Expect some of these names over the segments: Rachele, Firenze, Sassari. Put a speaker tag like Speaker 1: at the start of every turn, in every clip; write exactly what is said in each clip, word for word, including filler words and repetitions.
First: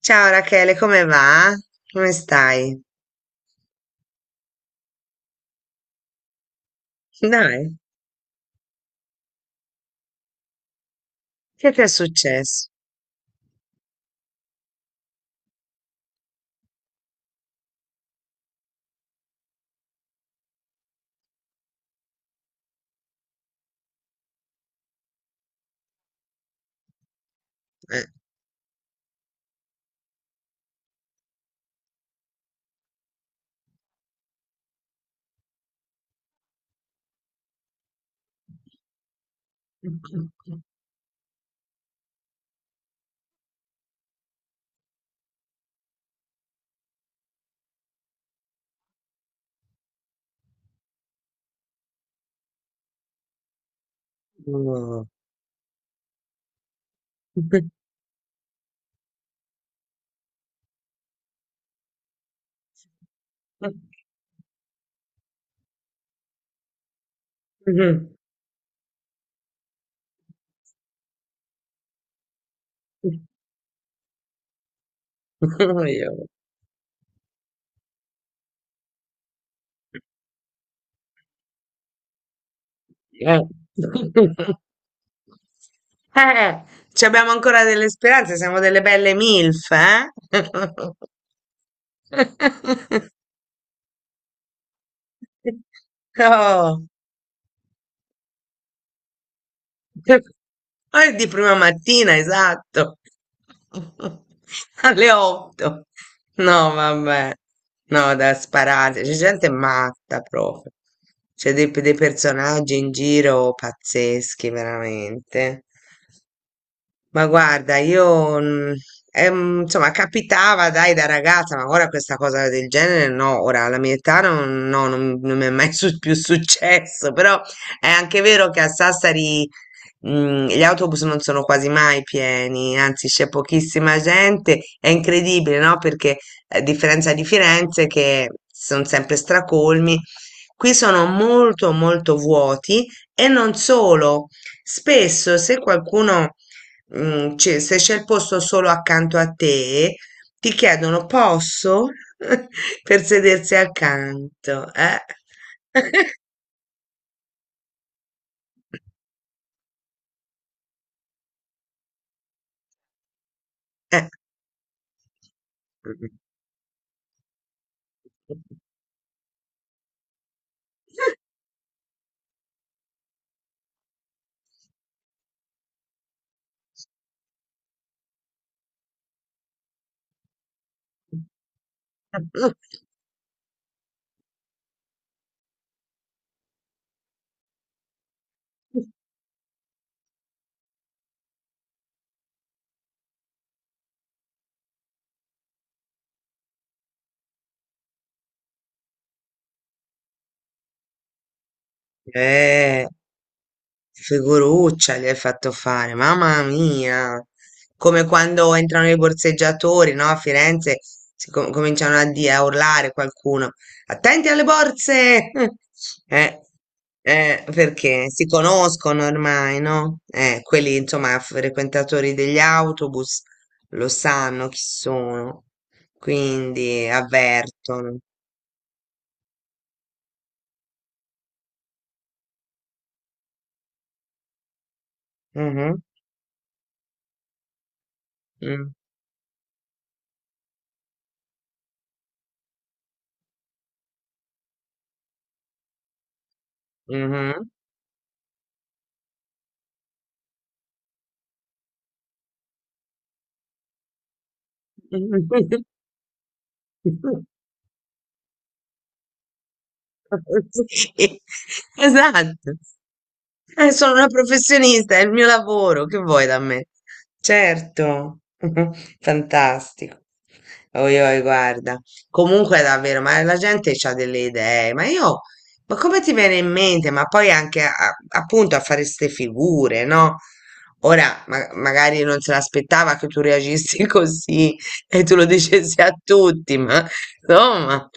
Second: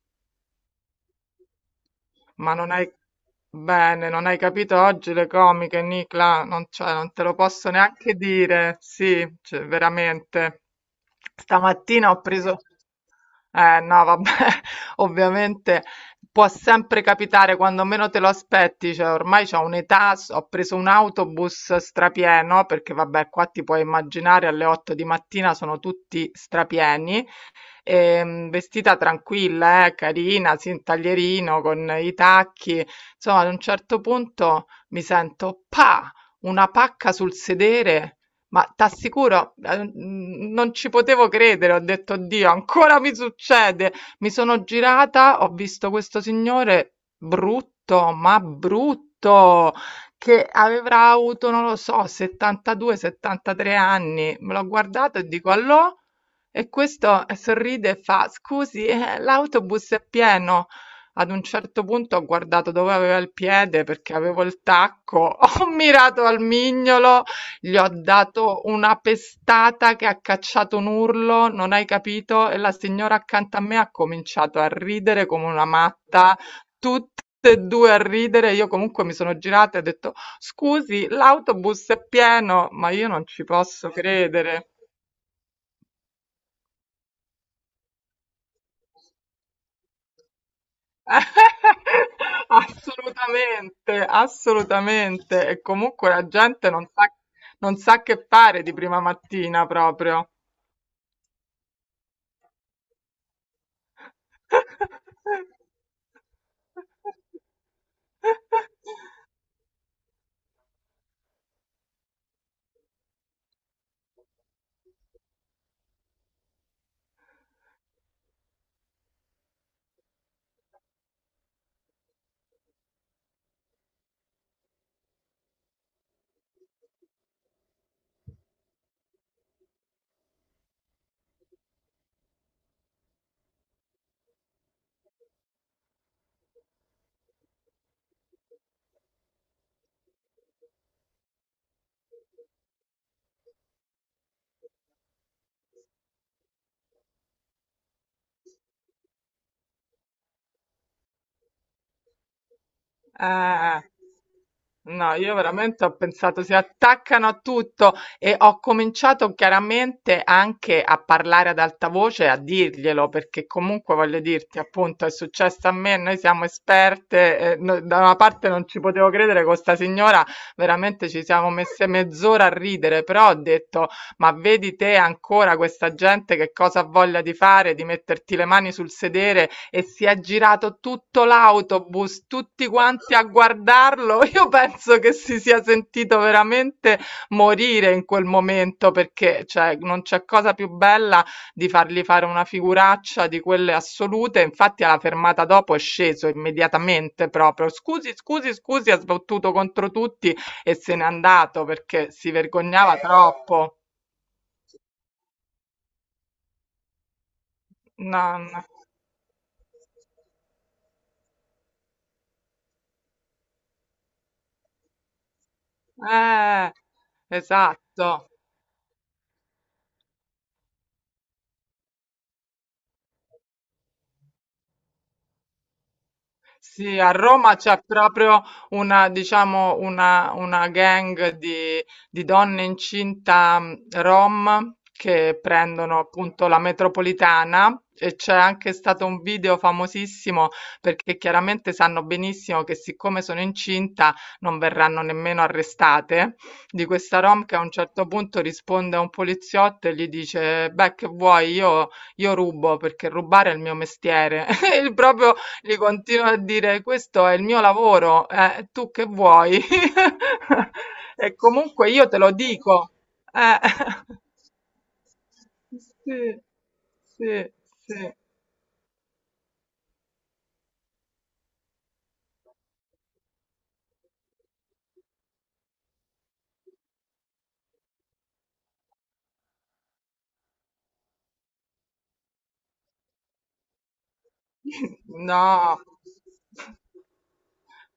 Speaker 1: Ciao Rachele, come va? Come
Speaker 2: Ma non
Speaker 1: stai?
Speaker 2: hai... Bene, non hai capito oggi le comiche, Nicla, non, cioè, non te lo
Speaker 1: Dai,
Speaker 2: posso neanche dire, sì, cioè, veramente.
Speaker 1: che ti è
Speaker 2: Stamattina ho preso...
Speaker 1: successo?
Speaker 2: Eh no, vabbè, ovviamente può sempre capitare quando meno te lo aspetti, cioè ormai c'ho un'età, s- ho preso un autobus strapieno, perché vabbè, qua ti puoi immaginare alle otto di mattina sono tutti strapieni,
Speaker 1: Eh.
Speaker 2: ehm, vestita tranquilla, eh, carina, sì, un taglierino con i tacchi. Insomma, ad un certo punto mi sento pa, una pacca sul sedere. Ma t'assicuro, eh, n- non ci potevo credere, ho detto, Dio, ancora mi succede. Mi sono girata, ho visto questo signore brutto, ma brutto, che avrà avuto, non lo so, settantadue settantatré anni. Me l'ho
Speaker 1: Oh.
Speaker 2: guardato e dico, allò? E questo sorride e fa: "Scusi, eh, l'autobus è pieno". Ad un certo punto ho guardato dove aveva il piede perché avevo il tacco, ho mirato al mignolo, gli ho dato una pestata che ha cacciato un urlo, non hai capito? E la signora accanto a me ha cominciato a ridere come una
Speaker 1: Io.
Speaker 2: matta, tutte e due a ridere. Io comunque mi sono girata e ho detto: "Scusi, l'autobus è pieno", ma io non
Speaker 1: Eh,
Speaker 2: ci posso credere.
Speaker 1: Eh, Ci abbiamo ancora delle speranze, siamo delle belle MILF, eh?
Speaker 2: Assolutamente, assolutamente. E comunque la gente
Speaker 1: Oh.
Speaker 2: non sa, non sa che fare di prima mattina proprio.
Speaker 1: Ah, è di prima mattina, esatto. Alle otto. No, vabbè. No, da sparare. C'è gente matta proprio. C'è dei, dei personaggi in giro pazzeschi, veramente. Ma guarda, io mm, ehm, insomma capitava dai da ragazza, ma ora questa cosa del genere no, ora alla mia età non, no, non- non mi è mai su- più successo, però è anche vero che a Sassari mm, gli autobus non sono quasi mai pieni, anzi c'è pochissima gente, è incredibile, no? Perché a differenza di Firenze che sono sempre stracolmi, qui sono molto molto vuoti e non solo, spesso se qualcuno Mm, cioè, se c'è il posto solo accanto a te, ti chiedono posso per sedersi
Speaker 2: Eh,
Speaker 1: accanto. Eh?
Speaker 2: no, io veramente ho pensato si attaccano a tutto e ho cominciato chiaramente anche a parlare ad alta voce, a dirglielo, perché comunque
Speaker 1: Eh.
Speaker 2: voglio dirti, appunto, è successo a me, noi siamo esperte, eh, no- da una parte non ci potevo credere con sta signora, veramente ci siamo messe mezz'ora a ridere, però ho detto, ma vedi te ancora questa gente che cosa ha voglia di fare, di metterti le mani sul sedere e si è girato tutto l'autobus, tutti quanti a guardarlo. Io penso che si sia sentito veramente morire in quel momento perché cioè, non c'è cosa più bella di fargli fare una figuraccia di quelle assolute. Infatti, alla fermata dopo è sceso immediatamente proprio. Scusi, scusi, scusi, ha sbattuto contro tutti e se n'è andato perché si
Speaker 1: Eh.
Speaker 2: vergognava troppo.
Speaker 1: Figuruccia gli hai fatto fare, mamma mia! Come
Speaker 2: Non...
Speaker 1: quando entrano i borseggiatori, no? A Firenze si com- cominciano a, dire, a urlare qualcuno. Attenti alle borse! Eh,
Speaker 2: Eh,
Speaker 1: eh, perché
Speaker 2: esatto.
Speaker 1: si conoscono ormai, no? Eh, quelli, insomma, frequentatori degli autobus lo sanno chi sono, quindi
Speaker 2: Sì, a Roma c'è
Speaker 1: avvertono.
Speaker 2: proprio una, diciamo, una, una gang di, di donne incinta, mh, rom che
Speaker 1: Mhm,
Speaker 2: prendono appunto la metropolitana e c'è
Speaker 1: mm,
Speaker 2: anche stato un video famosissimo perché chiaramente sanno benissimo che siccome sono incinta non verranno nemmeno arrestate, di questa rom che a un certo punto risponde a un poliziotto e gli dice, beh, che vuoi, io, io rubo perché rubare è il mio mestiere. E proprio
Speaker 1: mhm.
Speaker 2: gli continuo a dire questo è il mio lavoro, eh, tu che vuoi?
Speaker 1: Sì,
Speaker 2: E comunque io te lo
Speaker 1: esatto.
Speaker 2: dico. Eh,
Speaker 1: Eh, sono una professionista, è il mio lavoro, che vuoi da
Speaker 2: sì,
Speaker 1: me?
Speaker 2: sì, sì.
Speaker 1: Certo, fantastico. Oi, oi, guarda. Comunque, davvero, ma la gente ha delle idee, ma io, ma come ti viene in mente? Ma poi anche a- appunto a fare ste figure, no? Ora, ma- magari non se l'aspettava che tu reagissi così e tu lo
Speaker 2: No,
Speaker 1: dicessi a tutti, ma insomma,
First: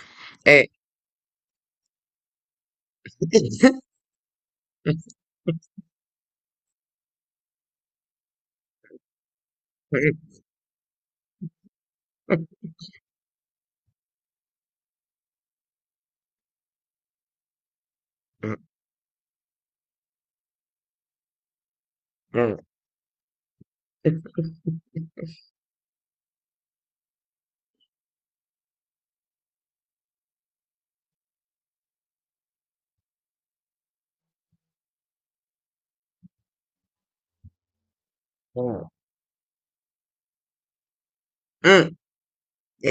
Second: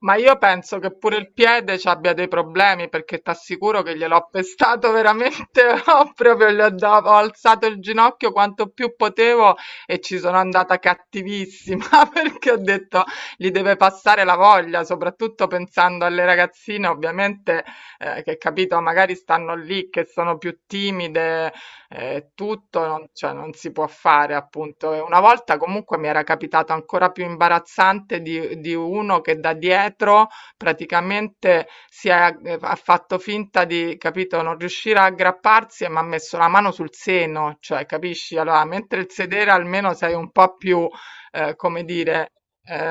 Speaker 2: ma io
Speaker 1: Eh,
Speaker 2: penso che pure il piede ci abbia dei problemi perché t'assicuro che gliel'ho pestato veramente, ho proprio gli ho, da- ho alzato il ginocchio quanto più potevo e ci sono andata cattivissima, perché ho detto gli deve passare la voglia, soprattutto pensando alle ragazzine, ovviamente, eh, che capito, magari stanno lì che sono più timide, eh, tutto, non, cioè non si può fare appunto. E una volta comunque mi era capitato ancora più imbarazzante di, di uno che da dietro praticamente si è, eh, ha fatto finta di, capito, non riuscire a aggrapparsi e mi ha messo la mano sul seno, cioè capisci? Allora, mentre il sedere almeno sei un po' più, eh, come
Speaker 1: Mm,
Speaker 2: dire,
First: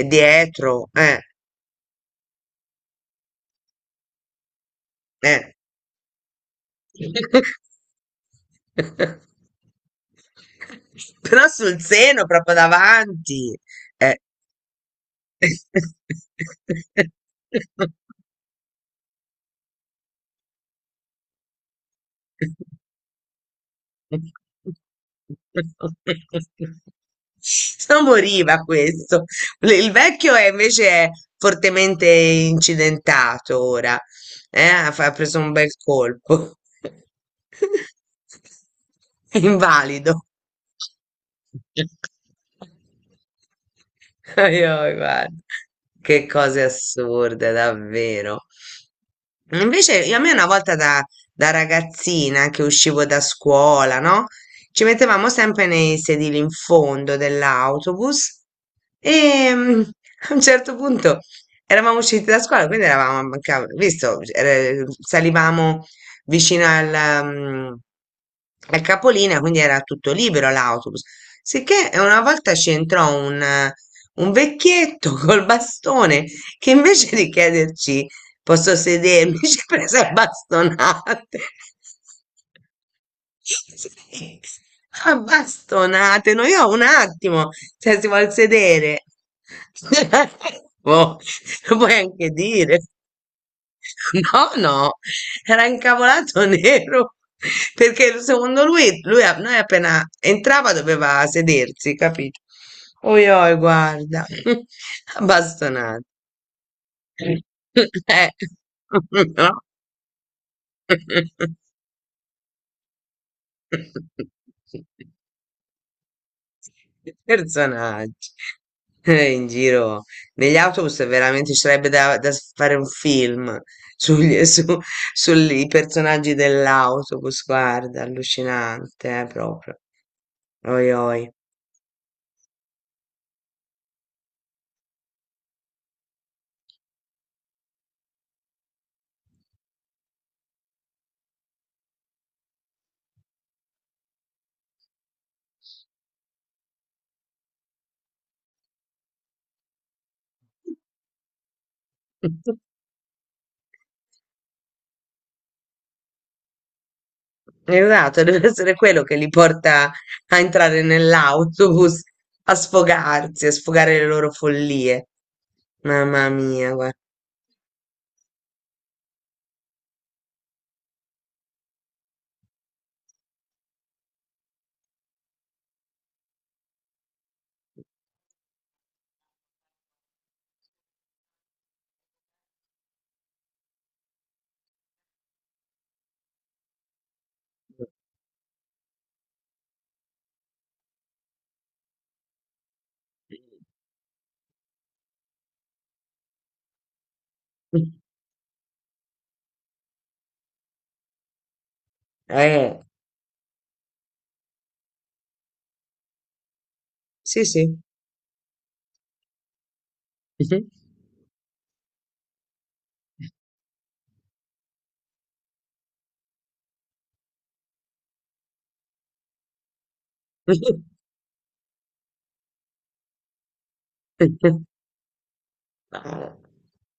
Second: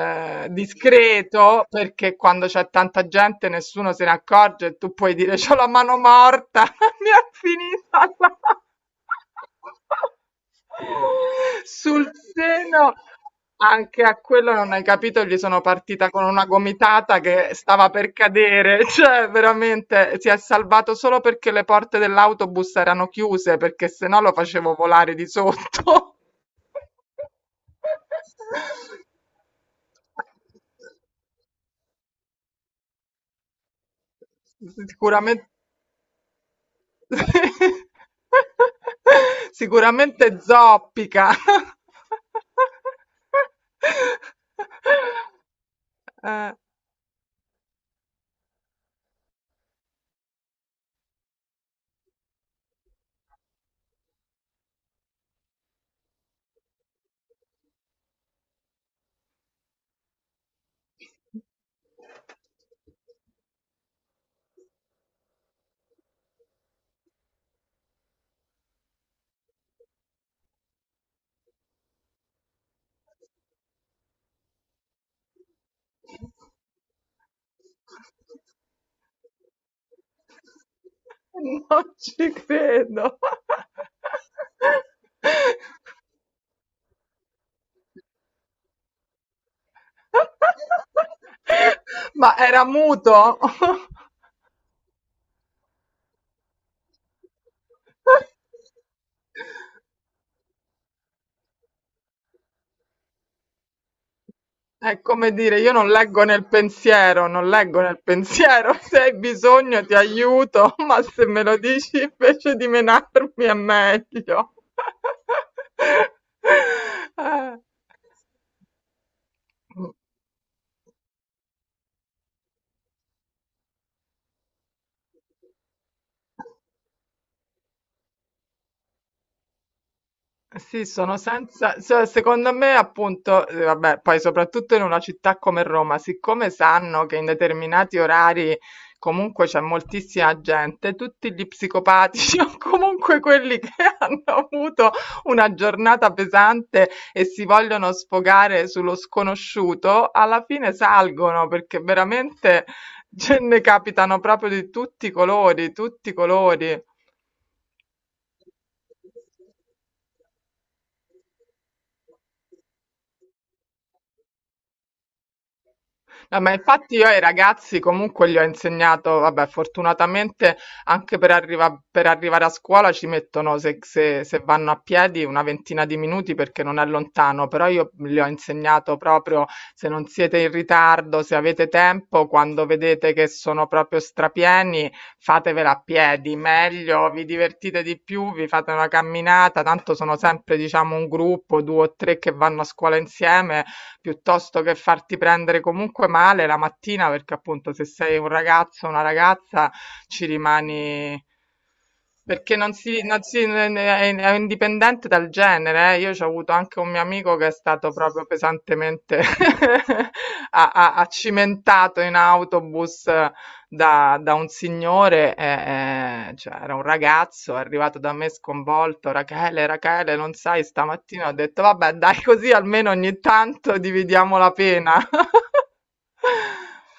Speaker 1: e dietro, eh,
Speaker 2: discreto, perché quando c'è tanta gente nessuno se ne accorge e tu puoi dire
Speaker 1: eh.
Speaker 2: c'ho la mano morta, mi è finita la...
Speaker 1: Però sul
Speaker 2: sul
Speaker 1: seno, proprio
Speaker 2: seno.
Speaker 1: davanti.
Speaker 2: Anche a
Speaker 1: Eh.
Speaker 2: quello non hai capito, gli sono partita con una gomitata che stava per cadere, cioè veramente si è salvato solo perché le porte dell'autobus erano chiuse, perché se no lo facevo volare di sotto.
Speaker 1: Non moriva questo. Le- Il vecchio è invece è fortemente incidentato ora. eh, Ha fa- ha preso
Speaker 2: Sicuramente,
Speaker 1: un bel colpo. È
Speaker 2: sicuramente
Speaker 1: invalido.
Speaker 2: zoppica.
Speaker 1: Ai, ai, guarda. Che
Speaker 2: Eh,
Speaker 1: cose assurde, davvero. Invece a me una volta da da ragazzina che uscivo da scuola, no? Ci mettevamo sempre nei sedili in fondo dell'autobus e mm, a un certo punto eravamo usciti da scuola, quindi eravamo, manca- visto, eh, salivamo vicino alla, mm, al capolinea, quindi era tutto libero l'autobus. Sicché una volta ci entrò un, eh, un vecchietto col bastone che invece di chiederci posso sedermi? Ci ha preso a bastonate.
Speaker 2: non ci credo.
Speaker 1: Sì, a bastonate. No, io un attimo, se si vuol sedere. Boh, lo puoi anche
Speaker 2: Ma era
Speaker 1: dire.
Speaker 2: muto?
Speaker 1: No, no, era incavolato nero perché secondo lui, lui a- noi appena entrava doveva sedersi, capito? Oi, oi, guarda,
Speaker 2: È come dire, io non
Speaker 1: abbastonati.
Speaker 2: leggo nel pensiero, non
Speaker 1: Eh,
Speaker 2: leggo nel pensiero, se hai
Speaker 1: no?
Speaker 2: bisogno ti aiuto, ma se me lo dici invece di menarmi è meglio.
Speaker 1: Personaggi eh, in
Speaker 2: Eh.
Speaker 1: giro negli autobus è veramente ci sarebbe da, da s- fare un film sugli, su, sui personaggi dell'autobus, guarda, allucinante, eh, proprio.
Speaker 2: Sì,
Speaker 1: Oi,
Speaker 2: sono
Speaker 1: oi.
Speaker 2: senza, se- secondo me appunto, eh, vabbè, poi soprattutto in una città come Roma, siccome sanno che in determinati orari comunque c'è moltissima gente, tutti gli psicopatici o comunque quelli che hanno avuto una giornata pesante e si vogliono sfogare sullo sconosciuto, alla fine salgono perché veramente ce ne capitano proprio di tutti i colori, tutti i colori.
Speaker 1: Esatto, deve essere quello che li porta a entrare nell'autobus, a sfogarsi, a sfogare le loro follie. Mamma
Speaker 2: No, ma
Speaker 1: mia, guarda.
Speaker 2: infatti io ai ragazzi comunque gli ho insegnato, vabbè, fortunatamente anche per, arriva- per arrivare a scuola ci mettono, se, se- se vanno a piedi, una ventina di minuti perché non è lontano, però io gli ho insegnato proprio, se non siete in ritardo, se avete tempo, quando vedete che sono proprio strapieni, fatevela a piedi, meglio, vi divertite di più, vi fate una camminata, tanto sono sempre, diciamo, un gruppo, due o tre che vanno a scuola insieme, piuttosto che farti prendere comunque male la mattina, perché appunto se sei un ragazzo o una ragazza ci rimani. Perché non
Speaker 1: Eh,
Speaker 2: si, non si- è è indipendente dal genere, eh. Io ho avuto anche un mio amico
Speaker 1: sì,
Speaker 2: che è
Speaker 1: sì.
Speaker 2: stato proprio pesantemente a- a- accimentato in autobus da, da un signore, eh, eh, cioè era un ragazzo, è arrivato da me sconvolto, Rachele, Rachele, non sai, stamattina ho detto, vabbè, dai così almeno ogni tanto dividiamo la pena.
Speaker 1: No,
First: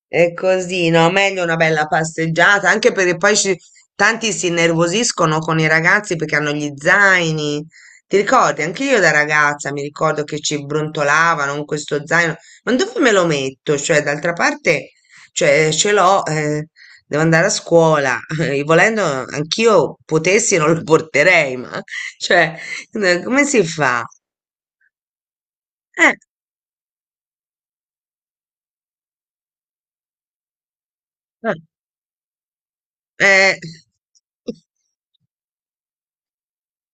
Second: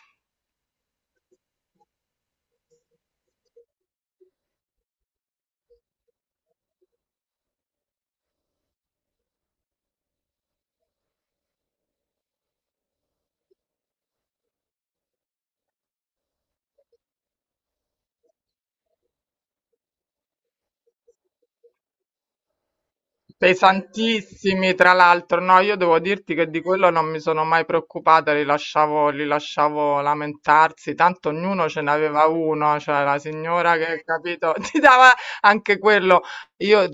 Speaker 1: è così, no? Meglio una bella passeggiata, anche perché poi ci- tanti si innervosiscono con i ragazzi perché hanno gli zaini. Ti ricordi? Anche io da ragazza mi ricordo che ci brontolavano con questo zaino. Ma dove me lo metto? Cioè, d'altra parte, cioè, ce l'ho, eh, devo andare a scuola. E volendo, anch'io potessi non lo porterei, ma cioè, eh, come si fa?
Speaker 2: Pesantissimi, tra l'altro. No, io devo
Speaker 1: Eh,
Speaker 2: dirti che di quello non mi sono mai preoccupata, li lasciavo, li lasciavo lamentarsi, tanto ognuno ce n'aveva uno, cioè la
Speaker 1: eh.
Speaker 2: signora che, capito, ti dava anche quello. Io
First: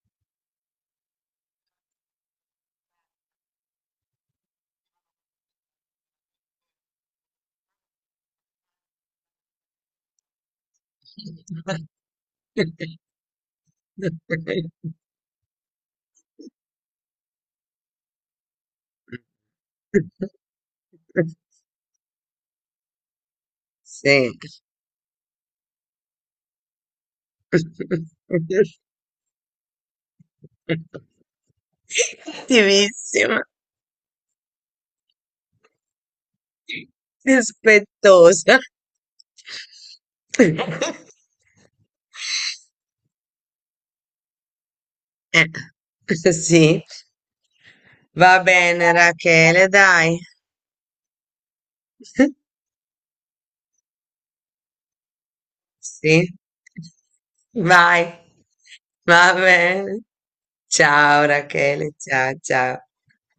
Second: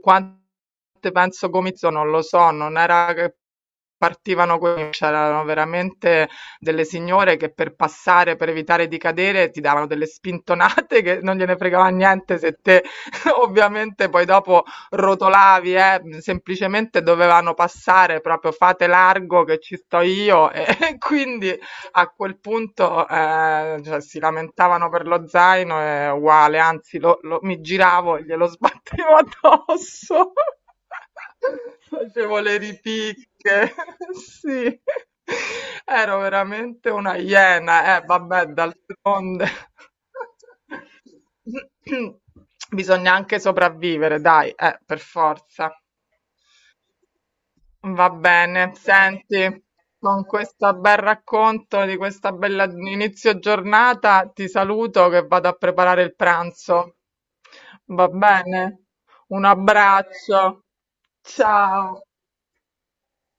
Speaker 2: quante penso comizio non lo so, non era che partivano quelli, c'erano veramente delle signore che per passare, per evitare di cadere, ti davano delle spintonate che non gliene fregava niente se
Speaker 1: eh.
Speaker 2: te ovviamente poi
Speaker 1: Okay.
Speaker 2: dopo rotolavi, eh, semplicemente dovevano passare proprio, fate largo che ci sto io, e quindi a quel punto, ehm, cioè si
Speaker 1: Sì.
Speaker 2: lamentavano per lo zaino, è uguale, anzi lo lo mi giravo e glielo sbattevo addosso. Facevo le
Speaker 1: Attivissima,
Speaker 2: ripicche, sì. Ero veramente una iena, eh vabbè,
Speaker 1: rispettosa.
Speaker 2: d'altronde. Bisogna anche sopravvivere, dai, eh, per forza.
Speaker 1: Eh, sì,
Speaker 2: Va
Speaker 1: va
Speaker 2: bene,
Speaker 1: bene
Speaker 2: senti,
Speaker 1: Rachele, dai.
Speaker 2: con questo bel racconto di questa bella inizio giornata ti saluto che vado a preparare il
Speaker 1: Sì,
Speaker 2: pranzo.
Speaker 1: vai.
Speaker 2: Va bene?
Speaker 1: Va
Speaker 2: Un
Speaker 1: bene.
Speaker 2: abbraccio.
Speaker 1: Ciao Rachele,
Speaker 2: Ciao.
Speaker 1: ciao ciao.